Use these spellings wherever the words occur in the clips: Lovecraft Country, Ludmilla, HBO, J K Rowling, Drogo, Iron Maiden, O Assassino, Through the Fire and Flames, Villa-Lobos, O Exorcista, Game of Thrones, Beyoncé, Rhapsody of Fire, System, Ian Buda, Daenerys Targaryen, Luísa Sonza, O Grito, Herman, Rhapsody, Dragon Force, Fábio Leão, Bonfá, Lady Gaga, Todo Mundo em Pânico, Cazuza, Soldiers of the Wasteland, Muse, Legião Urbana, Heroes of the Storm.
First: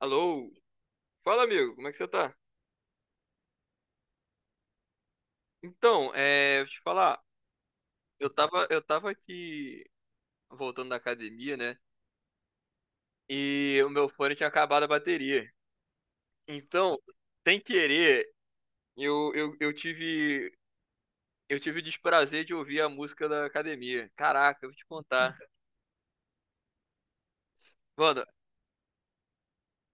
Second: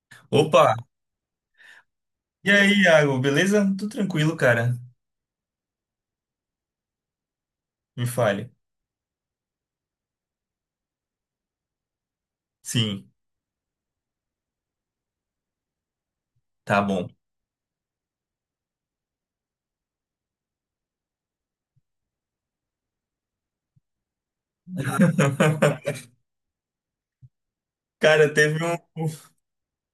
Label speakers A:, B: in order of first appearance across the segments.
A: Alô?
B: Opa!
A: Fala, amigo, como é que você tá?
B: E aí, Iago, beleza? Tudo tranquilo, cara?
A: Então, é, deixa eu te falar,
B: Me
A: eu
B: fale.
A: tava, eu tava aqui voltando da academia, né?
B: Sim,
A: E o meu fone tinha acabado a bateria.
B: tá
A: Então,
B: bom.
A: sem querer, eu, eu, eu tive, eu tive o desprazer de ouvir a música da academia. Caraca, eu vou te contar. Mano,
B: Cara, teve um.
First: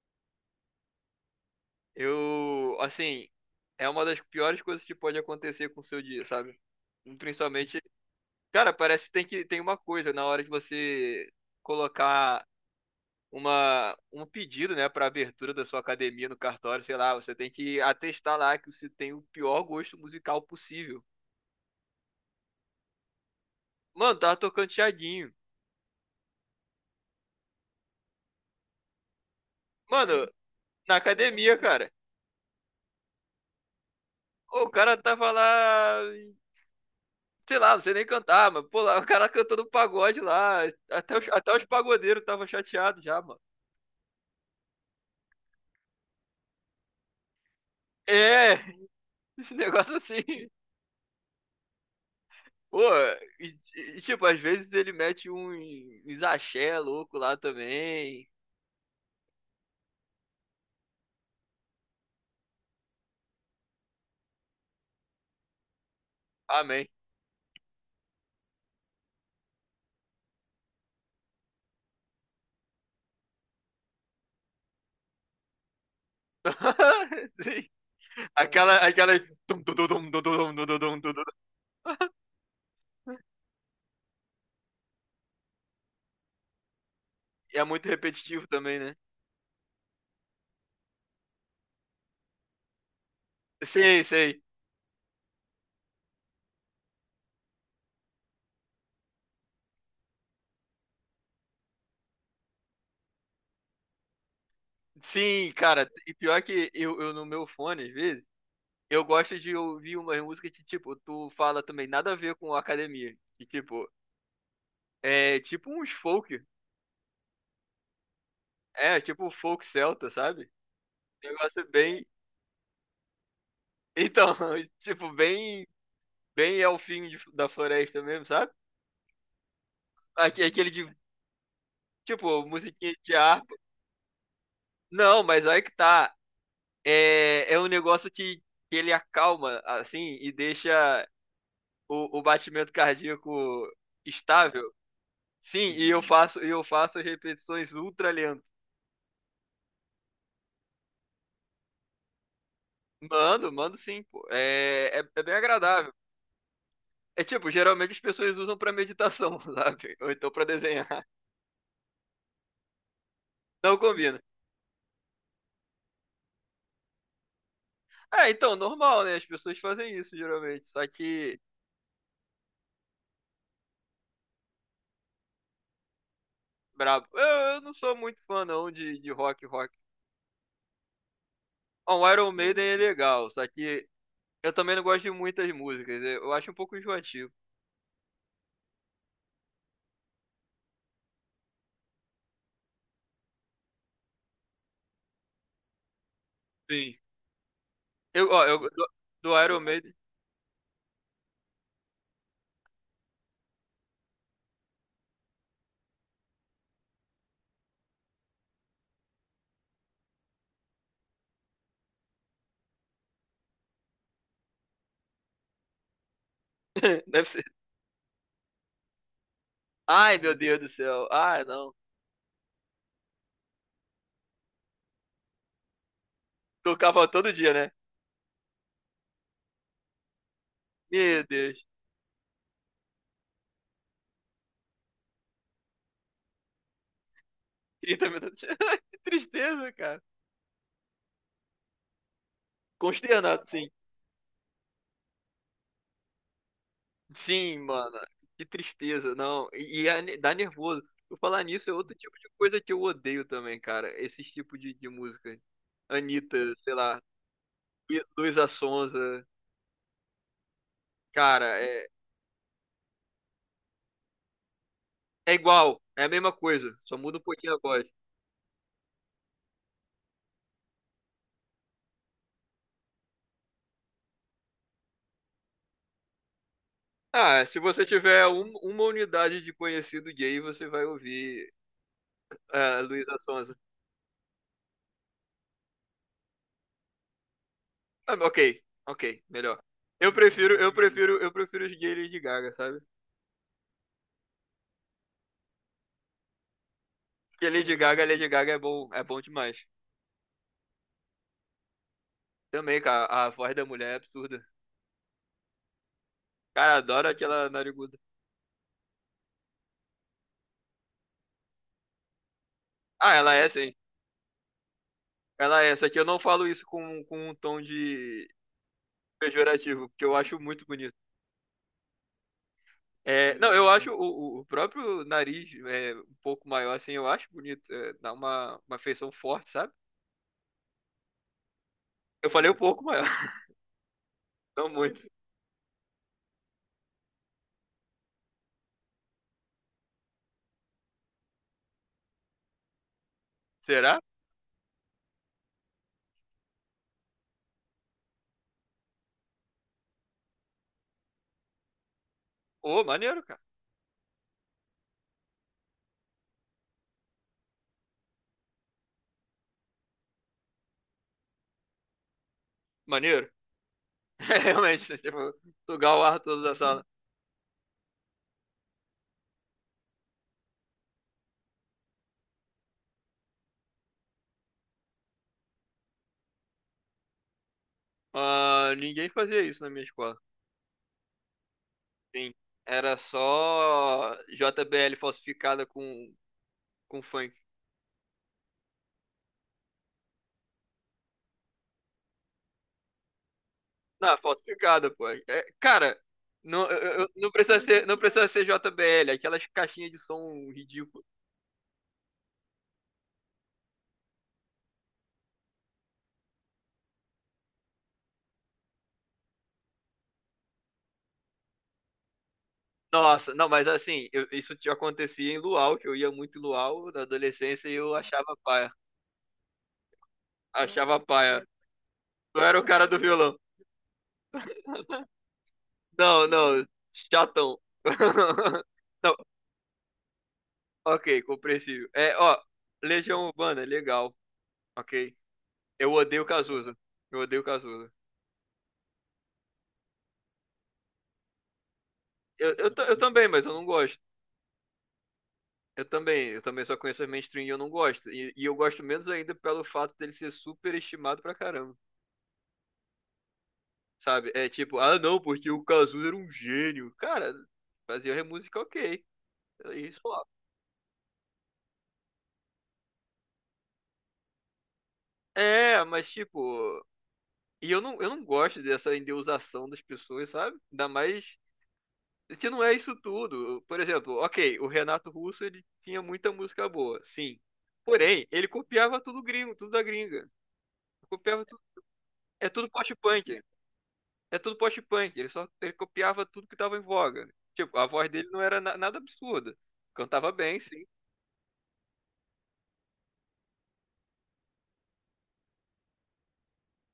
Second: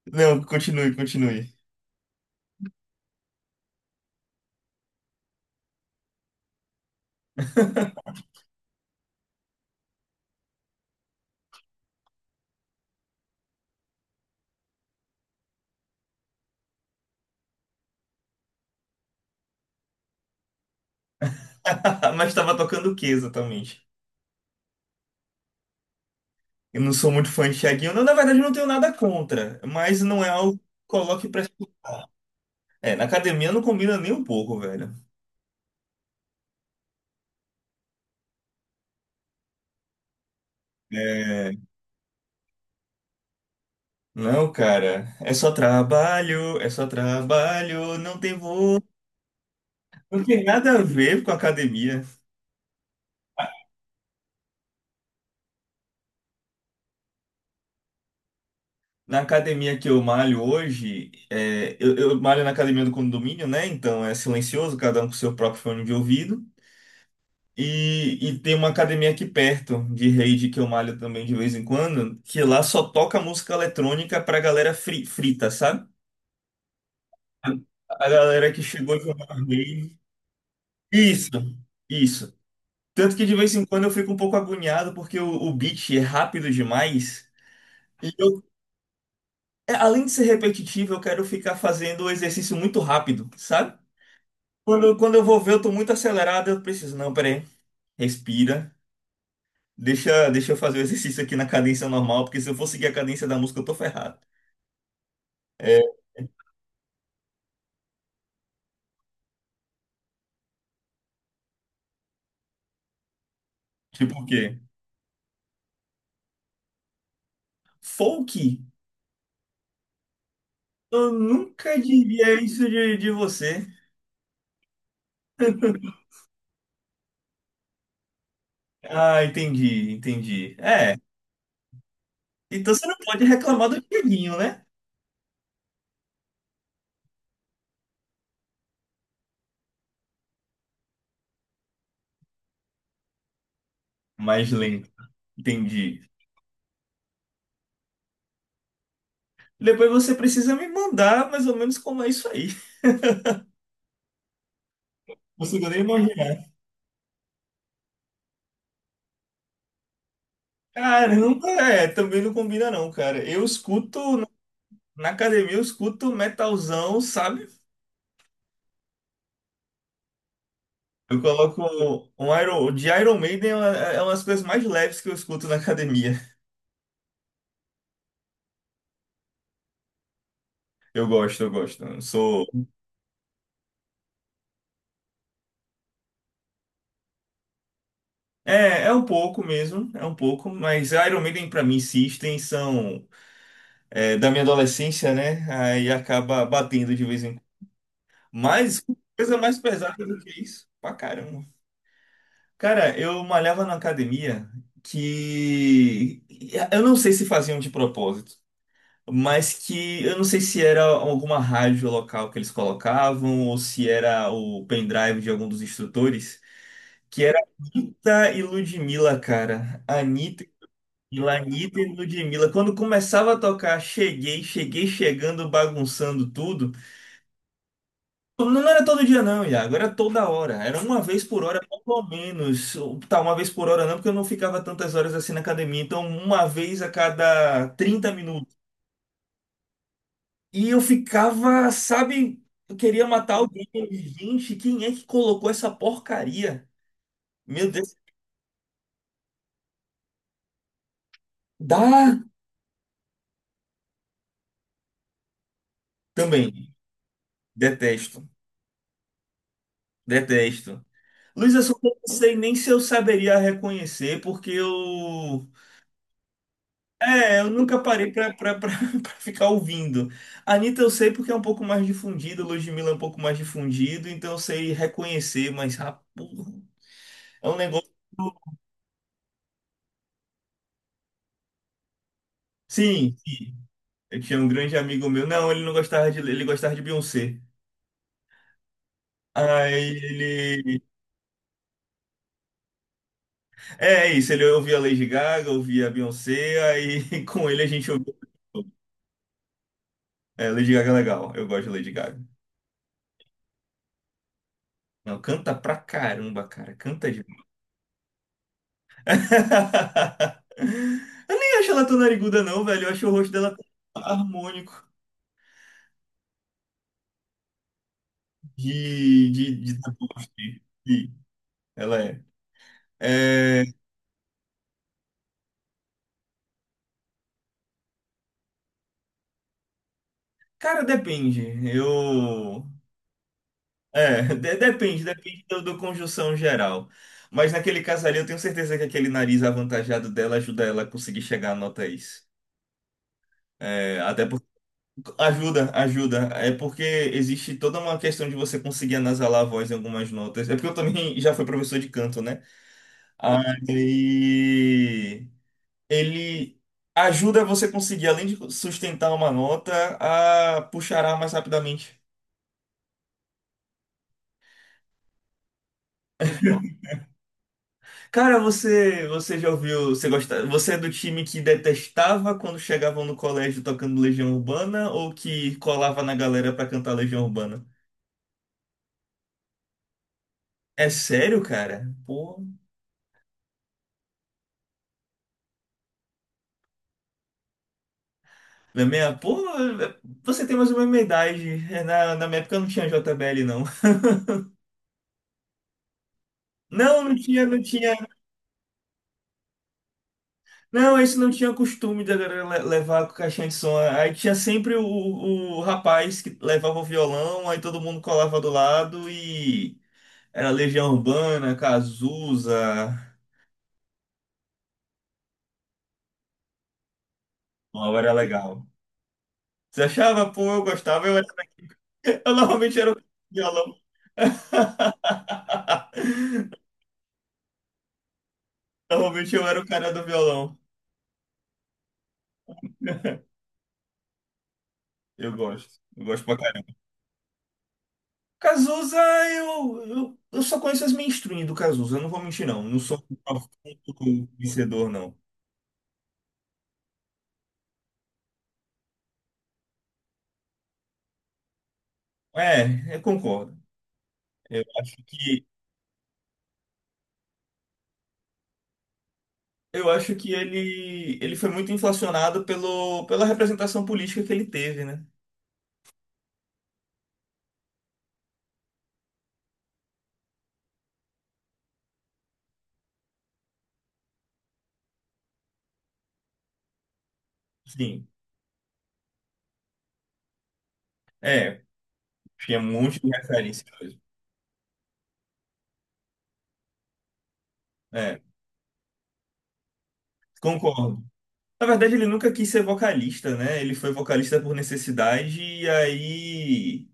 B: Não, continue, continue.
A: eu, assim, é uma das piores coisas que pode acontecer com o seu dia, sabe? Principalmente, cara, parece que tem uma coisa na hora de você colocar um pedido, né, para abertura da sua academia no cartório, sei lá, você tem que atestar lá que você tem o pior gosto musical possível.
B: Mas tava tocando o que exatamente?
A: Mano, tava tocando Thiaguinho.
B: Eu não sou muito fã de Thiaguinho. Não, na verdade, eu não tenho nada contra, mas não
A: Mano,
B: é algo que
A: na
B: coloque pra.
A: academia, cara.
B: É, na academia não combina nem um pouco,
A: O
B: velho.
A: cara tava lá, sei lá, não sei nem cantar, mas pô, lá, o cara cantando pagode lá. Até os, até
B: É,
A: os pagodeiros tava chateado já, mano.
B: não, cara, é só trabalho,
A: É,
B: não tem voo.
A: esse negócio
B: Não tem
A: assim.
B: nada a ver com academia.
A: Pô, e, e, tipo, às vezes ele mete um axé louco lá também.
B: Na academia que eu malho hoje, eu malho na academia do condomínio, né? Então é silencioso, cada um com seu próprio fone de ouvido.
A: Amém.
B: E tem uma academia aqui perto de rede que eu malho também de vez em quando, que lá só toca música eletrônica pra galera frita, sabe? A, a galera que
A: Aquela,
B: chegou de
A: aquela.
B: uma
A: Tum, tum, tum,
B: rave.
A: tum, tum, tum, tum, tum, tum, tum.
B: Isso, isso. Tanto que de vez em quando eu fico um pouco agoniado porque o beat é rápido demais.
A: É muito
B: E eu,
A: repetitivo também, né?
B: além de ser repetitivo, eu quero ficar fazendo o exercício muito rápido, sabe?
A: Sei, sei.
B: Quando eu vou ver, eu tô muito acelerado, eu preciso. Não, peraí. Respira. Deixa eu fazer o exercício aqui na cadência normal, porque se eu for seguir a cadência da música, eu tô ferrado.
A: Sim, cara. E pior que eu no meu fone, às vezes, eu gosto de ouvir umas músicas que, tipo, tu fala também nada a ver com a academia. E, tipo,
B: Tipo o quê?
A: é tipo uns folk.
B: Folk?
A: É, tipo um folk celta, sabe?
B: Eu
A: Um negócio
B: nunca
A: bem.
B: diria isso de você.
A: Então, tipo, bem. Bem é fim da floresta mesmo, sabe?
B: Ah, entendi,
A: Aque-
B: entendi.
A: Aquele de.
B: É,
A: Tipo,
B: então você
A: musiquinha
B: não
A: de
B: pode
A: harpa.
B: reclamar do Dieguinho, né?
A: Não, mas aí que tá. É um negócio que ele acalma, assim, e deixa o batimento cardíaco
B: Mais
A: estável.
B: lento,
A: Sim, e
B: entendi.
A: eu faço, e eu faço repetições ultra lentas.
B: Depois você precisa me mandar mais ou menos como é isso aí.
A: Mando, mando sim, pô. É bem
B: Não consigo nem
A: agradável.
B: imaginar.
A: É tipo, geralmente as pessoas usam pra meditação, sabe? Ou então pra desenhar.
B: Cara, nunca. Também não combina não, cara. Eu
A: Não
B: escuto.
A: combina.
B: Na academia eu escuto metalzão, sabe?
A: É, então, normal, né? As pessoas fazem isso geralmente. Só
B: Eu
A: que,
B: coloco um Iron, de Iron Maiden é uma, das coisas mais leves que eu escuto na academia.
A: brabo. Eu não sou muito fã, não, de rock, rock.
B: Eu gosto, eu gosto.
A: Ó,
B: Eu
A: o Iron
B: sou.
A: Maiden é legal, só que eu também não gosto de muitas músicas. Eu acho um pouco enjoativo.
B: É um pouco mesmo, é um pouco, mas Iron Maiden pra mim, System são, da minha adolescência, né? Aí acaba
A: Sim.
B: batendo de vez em quando.
A: Eu, ó, eu,
B: Mas
A: do,
B: coisa
A: do
B: mais
A: Iron Maiden.
B: pesada do que isso, pra caramba. Cara, eu malhava na academia que eu não sei se faziam de propósito. Mas que eu não sei se era alguma rádio local que eles colocavam ou se era o pendrive de algum dos instrutores, que
A: Deve
B: era
A: ser.
B: Anitta e Ludmilla, cara.
A: Ai, meu
B: Anitta
A: Deus do céu.
B: e Ludmilla,
A: Ai, não.
B: Anitta e Ludmilla. Quando começava a tocar, cheguei, cheguei chegando, bagunçando tudo.
A: Tocava todo dia, né?
B: Não era todo dia não, Iago, era toda hora. Era uma
A: Meu
B: vez por hora,
A: Deus.
B: pelo menos. Tá, uma vez por hora não, porque eu não ficava tantas horas assim na academia. Então, uma vez a cada
A: Trinta
B: 30
A: minutos.
B: minutos.
A: Que tristeza, cara.
B: E eu ficava, sabe, eu queria matar
A: Consternado, sim.
B: alguém. Gente, quem é que colocou essa porcaria?
A: Sim,
B: Meu Deus.
A: mano. Que tristeza, não. E dá nervoso. Por falar nisso, é outro tipo
B: Dá
A: de coisa que eu odeio também, cara. Esse tipo de música. Anitta,
B: também.
A: sei lá. Lu-
B: Detesto.
A: Luísa Sonza.
B: Detesto. Luiz
A: Cara,
B: Assunção,
A: é.
B: eu não sei nem se eu saberia reconhecer, porque
A: É
B: eu.
A: igual, é a mesma coisa, só muda um
B: É, eu
A: pouquinho a
B: nunca
A: voz.
B: parei pra, pra ficar ouvindo. Anitta eu sei porque é um pouco mais difundido, Ludmilla é um pouco mais difundido, então eu sei reconhecer, mas ah, porra,
A: Ah,
B: é um
A: se você
B: negócio.
A: tiver uma unidade de conhecido gay, você vai ouvir ah, a Luísa
B: Sim,
A: Sonza.
B: sim. Eu tinha um grande amigo meu. Não, ele não gostava de. Ele gostava de Beyoncé.
A: Ah, ok, ok, melhor.
B: Aí
A: Eu prefiro, eu
B: ele.
A: prefiro, eu prefiro os gays Lady Gaga, sabe?
B: É, isso, ele ouvia Lady Gaga, ouvia Beyoncé, aí com
A: Porque
B: ele a
A: Lady
B: gente
A: Gaga,
B: ouvia.
A: Lady Gaga é bom demais.
B: É, Lady Gaga é legal, eu gosto de Lady Gaga.
A: Também, cara, a voz da mulher é absurda.
B: Não, canta pra caramba, cara,
A: Cara, adoro
B: canta
A: aquela
B: demais.
A: nariguda.
B: Eu nem acho ela tão nariguda, não, velho, eu acho o
A: Ah,
B: rosto
A: ela é
B: dela
A: sim.
B: tão harmônico
A: Ela é, só que eu não falo isso com, um tom de
B: de
A: pejorativo, porque eu acho
B: deboche.
A: muito bonito.
B: Sim, ela é.
A: É, não,
B: É,
A: eu acho o próprio nariz é, um pouco maior, assim, eu acho bonito. É, dá uma feição forte, sabe?
B: cara, depende.
A: Eu falei um
B: Eu.
A: pouco maior,
B: É, de-
A: não
B: depende,
A: muito.
B: depende do conjunção geral. Mas naquele caso ali, eu tenho certeza que aquele nariz avantajado dela ajuda ela a conseguir chegar a notas.
A: Será?
B: É, até porque. Ajuda, ajuda. É porque existe toda uma questão de você conseguir anasalar a voz em algumas notas. É porque eu também já fui professor de canto, né?
A: Ô, maneiro, cara.
B: Aí. Ele ajuda você conseguir, além de sustentar uma nota, a puxar ar mais rapidamente.
A: Maneiro. É, realmente, né, tipo, sugar o ar todo da sala.
B: Cara, você já ouviu, você gosta, você é do time que detestava quando chegavam no colégio tocando Legião Urbana ou que colava na galera pra cantar Legião Urbana?
A: Ah, ninguém fazia isso na minha escola.
B: É sério, cara?
A: Sim.
B: Pô,
A: Era só JBL falsificada com, funk.
B: na minha, pô, você tem mais ou menos minha idade. É, na minha época não tinha J JBL, não.
A: Não, falsificada, pô. É, cara, não,
B: Não, não
A: não
B: tinha,
A: precisa
B: não
A: ser,
B: tinha.
A: não precisa ser JBL, aquelas caixinhas de som
B: Não,
A: ridículas.
B: esse não tinha costume da galera levar com caixinha de som. Aí tinha sempre o rapaz que levava o violão, aí todo mundo colava do lado e era Legião Urbana, Cazuza.
A: Nossa, não, mas assim, isso te acontecia em Luau, que eu ia muito em Luau na adolescência e eu
B: Não, era
A: achava
B: legal.
A: paia.
B: Você achava? Pô, eu
A: Achava
B: gostava. Eu, era-
A: paia.
B: eu
A: Eu era o
B: normalmente
A: cara
B: era o
A: do
B: cara do
A: violão.
B: violão.
A: Não, não, chatão. Não,
B: Normalmente eu era o cara do violão.
A: ok, compreensível. É, ó, Legião Urbana, legal, ok.
B: Eu gosto.
A: Eu
B: Eu
A: odeio
B: gosto pra caramba.
A: Cazuza. Eu odeio Cazuza.
B: Cazuza, eu só conheço as mainstream do Cazuza. Eu não vou mentir,
A: Eu,
B: não.
A: eu,
B: Não
A: ta- eu
B: sou um
A: também, mas eu não gosto.
B: profundo vencedor, não.
A: Eu também só conheço as mainstream e eu não gosto. E eu gosto menos ainda pelo fato dele ser super estimado pra caramba.
B: É, eu concordo.
A: Sabe? É
B: Eu
A: tipo,
B: acho
A: ah não,
B: que,
A: porque o Cazuza era um gênio. Cara, fazia música ok.
B: eu
A: Isso
B: acho
A: lá.
B: que ele foi muito inflacionado pelo, pela representação política que ele teve, né?
A: É, mas tipo, e eu não gosto dessa endeusação das pessoas, sabe? Ainda mais que não é isso tudo. Por exemplo, ok, o Renato Russo ele tinha muita música boa, sim.
B: Sim,
A: Porém, ele copiava tudo gringo, tudo da gringa. Copiava tudo,
B: é,
A: é
B: tinha
A: tudo
B: um monte de
A: post-punk.
B: referência mesmo.
A: É tudo post-punk. Ele só ele copiava tudo que tava em voga. Tipo, a voz
B: É,
A: dele não era nada absurda. Cantava bem, sim.
B: concordo. Na verdade, ele nunca quis ser vocalista, né? Ele foi vocalista por necessidade e aí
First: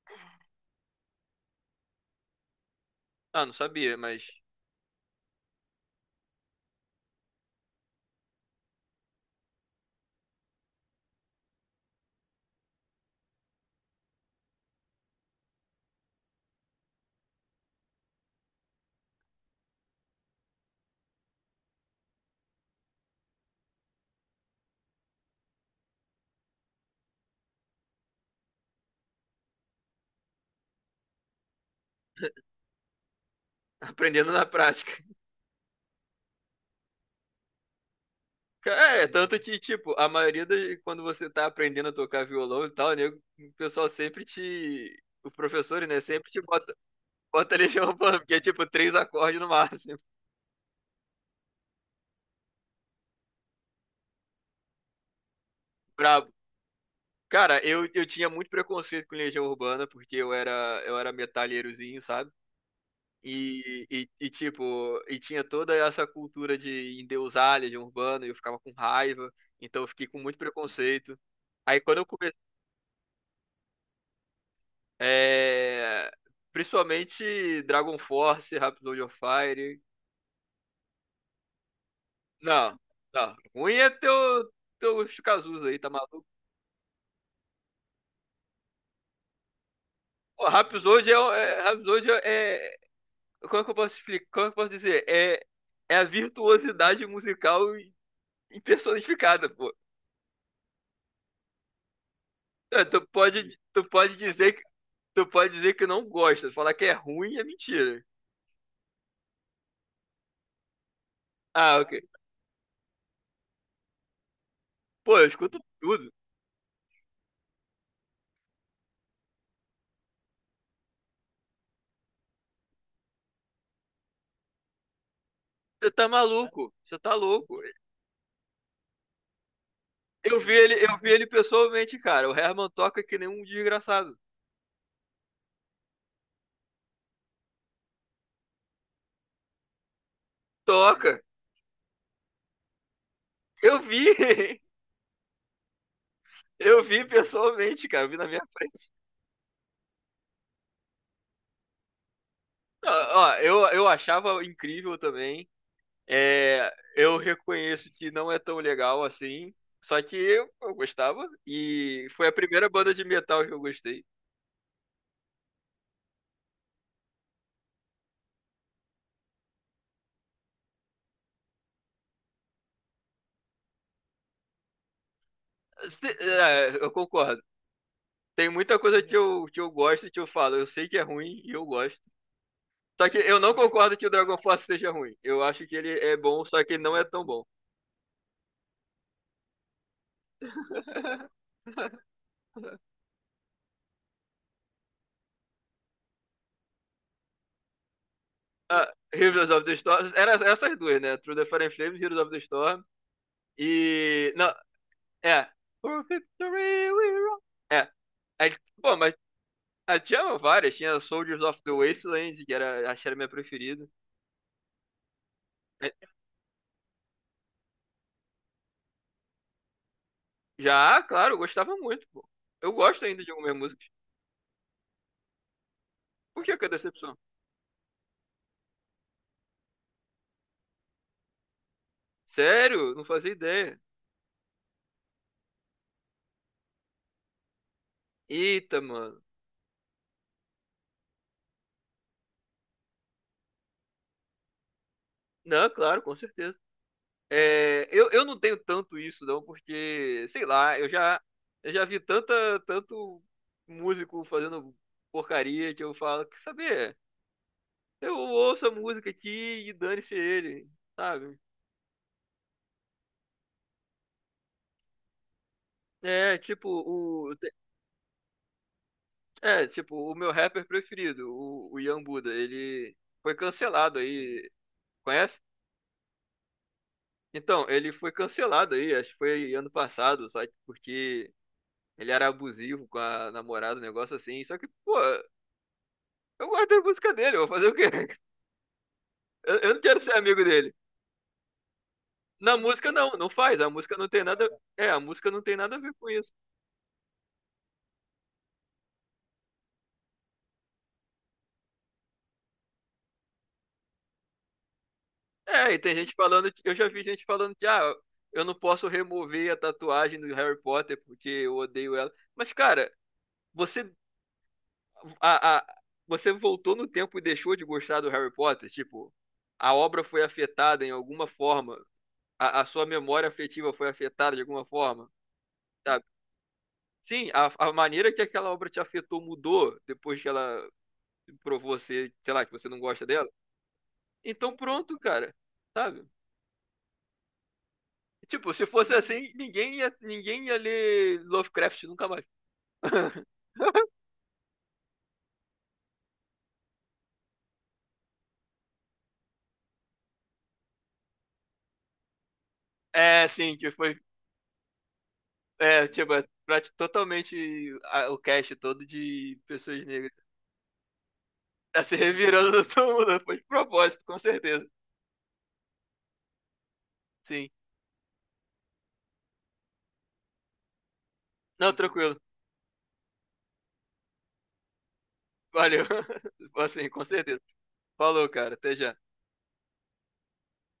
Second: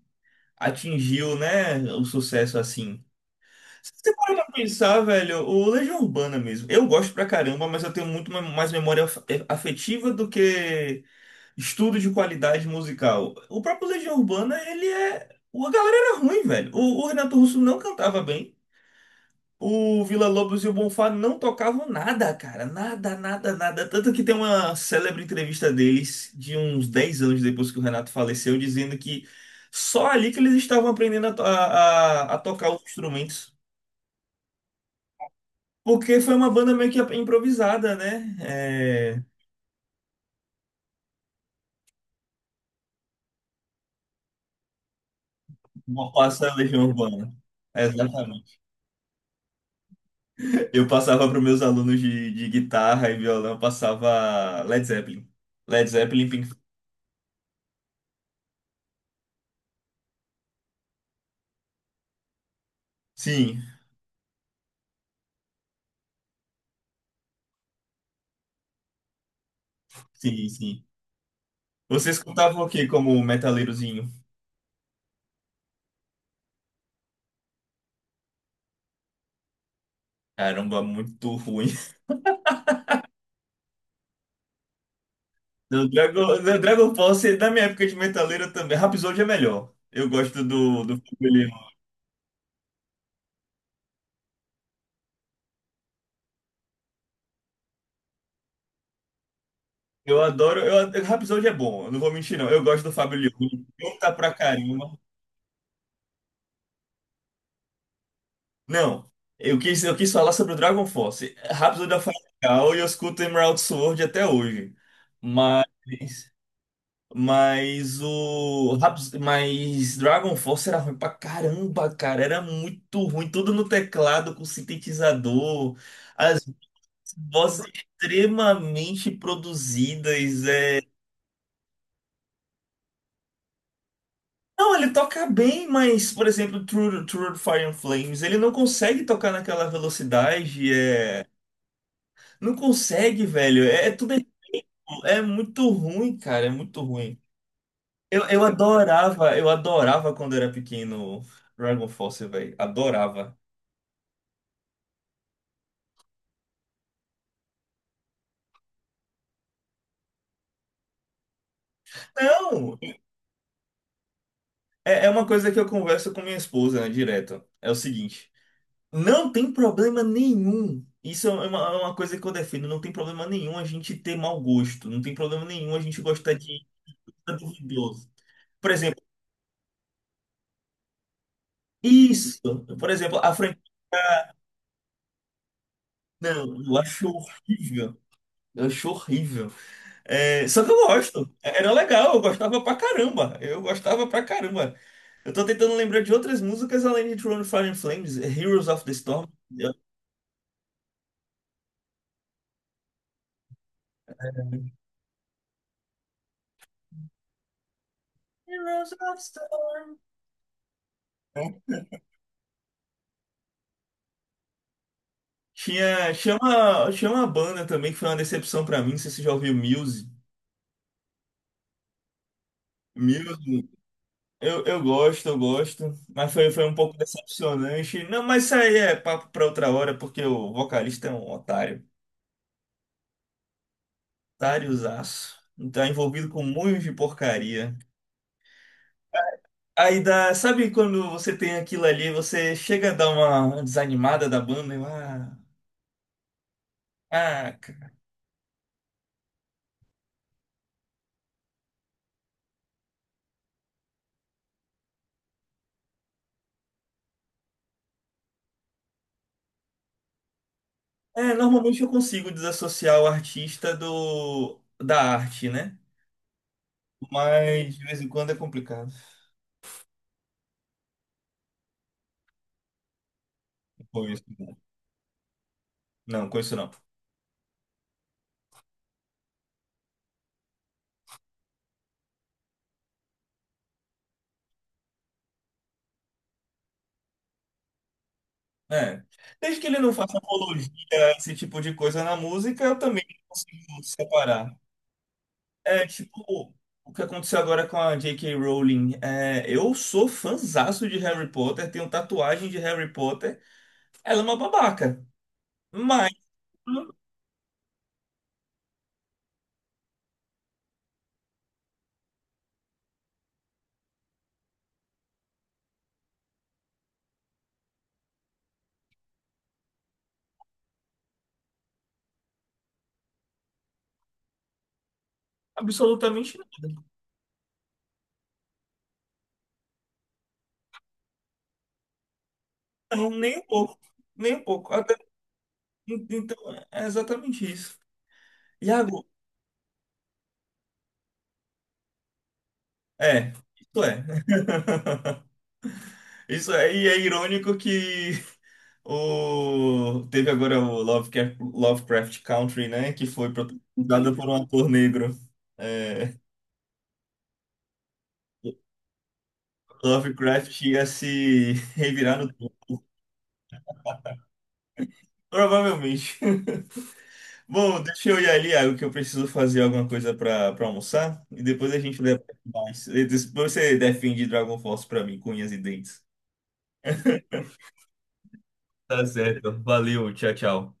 B: atingiu, né, o sucesso assim.
A: Ah, não
B: Se
A: sabia,
B: você
A: mas
B: parar pra pensar, velho, o Legião Urbana mesmo. Eu gosto pra caramba, mas eu tenho muito mais memória afetiva do que estudo de qualidade musical. O próprio Legião Urbana, ele é. A galera era ruim, velho. O Renato Russo não cantava bem. O Villa-Lobos e o Bonfá não tocavam nada, cara. Nada, nada, nada. Tanto que tem uma célebre entrevista deles, de uns 10 anos depois que o Renato faleceu, dizendo que só ali que eles estavam aprendendo a, to- a- a tocar os instrumentos.
A: aprendendo na prática.
B: Porque foi uma banda meio que improvisada, né?
A: É,
B: É...
A: tanto que, tipo, a maioria das, quando você tá aprendendo a tocar violão e tal, nego, o pessoal sempre te. Os professores, né,
B: Bonfá
A: sempre te
B: e a
A: bota,
B: Legião Urbana.
A: bota Legião Urbana, porque é
B: Exatamente.
A: tipo três acordes no máximo.
B: Eu passava para meus alunos de, guitarra e violão, eu passava Led Zeppelin. Led Zeppelin,
A: Brabo.
B: Pink...
A: Cara, eu tinha muito preconceito com Legião Urbana, porque eu era metalheirozinho, sabe?
B: Sim,
A: E, tipo, e tinha toda essa cultura de endeusar Legião Urbana, e eu ficava com raiva, então eu fiquei com muito
B: sim, sim.
A: preconceito. Aí quando eu
B: Você escutava o que como metaleirozinho?
A: É, principalmente Dragon Force, Rhapsody of Fire.
B: Caramba, muito ruim.
A: Não, não. Ruim é teu Shikazus aí,
B: No
A: tá maluco?
B: Dragon, no Dragon Ball, você- na minha época de metaleiro também. Rhapsody é melhor. Eu gosto
A: Pô,
B: do
A: Rhapsody é,
B: Fábio
A: o- é,
B: Leão.
A: Rhapsody é. Como é que eu posso explicar? Como é que eu posso dizer? É, é a virtuosidade musical em personificada, pô.
B: Eu adoro. Rhapsody é bom, eu não vou mentir, não. Eu
A: É,
B: gosto do
A: Tu
B: Fábio Leão.
A: pode,
B: Ele
A: tu
B: canta
A: pode
B: pra
A: dizer que,
B: caramba.
A: tu pode dizer que não gosta. Falar que é ruim é mentira.
B: Não, eu quis falar sobre o Dragon Force.
A: Ah, ok.
B: Rhapsody é legal e eu escuto Emerald Sword até hoje.
A: Pô, eu escuto
B: Mas.
A: tudo.
B: Mas Dragon Force era ruim pra caramba, cara. Era muito ruim. Tudo no teclado, com sintetizador.
A: Você tá
B: As
A: maluco. Você tá louco.
B: vozes extremamente
A: Eu
B: produzidas.
A: vi ele,
B: É...
A: eu vi ele pessoalmente, cara. O Herman toca que nem um desgraçado.
B: Não, ele toca bem, mas, por exemplo, True Fire and Flames, ele não consegue tocar naquela velocidade.
A: Toca.
B: Não consegue, velho.
A: Eu
B: É
A: vi.
B: tudo. É muito ruim, cara. É muito
A: Eu vi
B: ruim.
A: pessoalmente, cara. Eu vi
B: Eu,
A: na minha
B: eu
A: frente.
B: adorava, eu adorava quando era pequeno Dragon Force, velho.
A: Ó, ó,
B: Adorava.
A: eu achava incrível também. É, eu reconheço que não é tão legal assim. Só que eu gostava. E foi a primeira
B: Não,
A: banda de metal que eu gostei.
B: é uma coisa que eu converso com minha esposa, né, direto. É o seguinte, não tem problema nenhum. Isso é uma, coisa que eu defendo. Não tem problema nenhum a gente ter mau gosto. Não tem problema nenhum a gente gostar de
A: É, eu
B: nada
A: concordo.
B: duvidoso.
A: Tem
B: Por
A: muita
B: exemplo,
A: coisa que eu gosto e que eu falo. Eu sei que é ruim e eu gosto.
B: isso. Por
A: Só que
B: exemplo, a
A: eu não
B: franquia.
A: concordo que o Dragon Force seja ruim. Eu acho que ele é bom, só
B: Não,
A: que
B: eu
A: ele não é
B: acho
A: tão bom.
B: horrível. Eu acho horrível. É, só que eu gosto. Era legal, eu gostava pra caramba. Eu gostava pra caramba. Eu tô tentando lembrar de outras músicas além de Throne of Fire and Flames, Heroes of
A: Ah,
B: the Storm.
A: Heroes of the Storm. Era essas duas, né? Through the Fire and Flames, Heroes of the Storm. E. Não, é. For victory we roll. É. Aí,
B: Heroes
A: pô, mas
B: of Storm.
A: tinha várias. Tinha Soldiers of the
B: Né?
A: Wasteland, que era, acho que era a minha preferida. É,
B: Tinha uma banda também que foi uma decepção pra mim, não sei se você já ouviu Muse.
A: já, claro, eu gostava muito, pô. Eu gosto ainda de algumas
B: Muse,
A: músicas.
B: eu gosto, mas
A: Por
B: foi,
A: que
B: foi
A: que é
B: um pouco
A: decepção?
B: decepcionante. Não, mas isso aí é papo pra outra hora, porque o vocalista é um otário.
A: Sério? Não fazia ideia.
B: Otáriozaço. Tá envolvido com um monte de porcaria.
A: Eita, mano.
B: Aí dá, sabe quando você tem aquilo ali, você chega a dar uma desanimada da banda, e,
A: Não, claro, com certeza.
B: ah,
A: É, eu não tenho tanto isso, não, porque, sei lá, eu já vi tanta, tanto músico fazendo porcaria que eu falo, quer saber? Eu ouço a música aqui e dane-se ele,
B: É,
A: sabe?
B: normalmente eu consigo desassociar o artista do da arte, né?
A: É, tipo, o,
B: Mas de vez em quando é complicado.
A: é, tipo, o meu rapper preferido, o Ian Buda, ele foi cancelado
B: Conheço
A: aí,
B: não.
A: conhece?
B: Não, conheço não.
A: Então, ele foi cancelado aí, acho que foi ano passado, só que porque ele era abusivo com a namorada, um negócio assim. Só que, pô, eu gosto da música dele, eu vou fazer o quê?
B: É.
A: Eu,
B: Desde que
A: eu
B: ele
A: não
B: não
A: quero ser
B: faça
A: amigo
B: apologia
A: dele.
B: a esse tipo de coisa na
A: Na
B: música, eu
A: música
B: também
A: não, não faz. A
B: consigo
A: música não tem nada.
B: separar.
A: É, a música não tem nada a
B: É
A: ver com isso.
B: tipo o que aconteceu agora com a J.K. Rowling. É, eu sou fãzaço de Harry Potter, tenho tatuagem de Harry Potter. Ela é uma babaca.
A: É, e tem
B: Mas
A: gente falando, eu já vi gente falando que ah, eu não posso remover a tatuagem do Harry Potter porque eu odeio ela. Mas cara, você a, a, você voltou no tempo e deixou de gostar do Harry Potter, tipo, a obra foi afetada em alguma forma, a sua memória afetiva foi afetada de alguma forma.
B: absolutamente nada.
A: Sim, a maneira que aquela obra te afetou mudou depois que ela provou você, sei lá, que você não gosta
B: Não,
A: dela.
B: nem um pouco. Nem um
A: Então
B: pouco.
A: pronto, cara. Sabe?
B: Então, é exatamente isso.
A: Tipo, se fosse
B: Iago,
A: assim, ninguém ia ler Lovecraft nunca mais.
B: isso é. Isso é, e é irônico que o teve agora o Lovecraft, Lovecraft Country, né, que
A: É,
B: foi
A: sim, que foi,
B: protagonizada por um ator negro.
A: é, tipo,
B: É,
A: é totalmente o cast todo de pessoas negras.
B: Lovecraft ia se
A: Tá se
B: revirar no
A: revirando
B: túmulo.
A: todo mundo, né? Foi de propósito, com certeza.
B: Provavelmente.
A: Sim.
B: Bom, deixa eu ir ali, Iago, que eu preciso fazer alguma coisa para almoçar e depois
A: Não,
B: a gente
A: tranquilo.
B: debate mais. E depois você defende Dragon Force para mim, com unhas e
A: Valeu.
B: dentes.
A: Assim, com certeza. Falou, cara. Até já.
B: Tá certo. Valeu, tchau, tchau.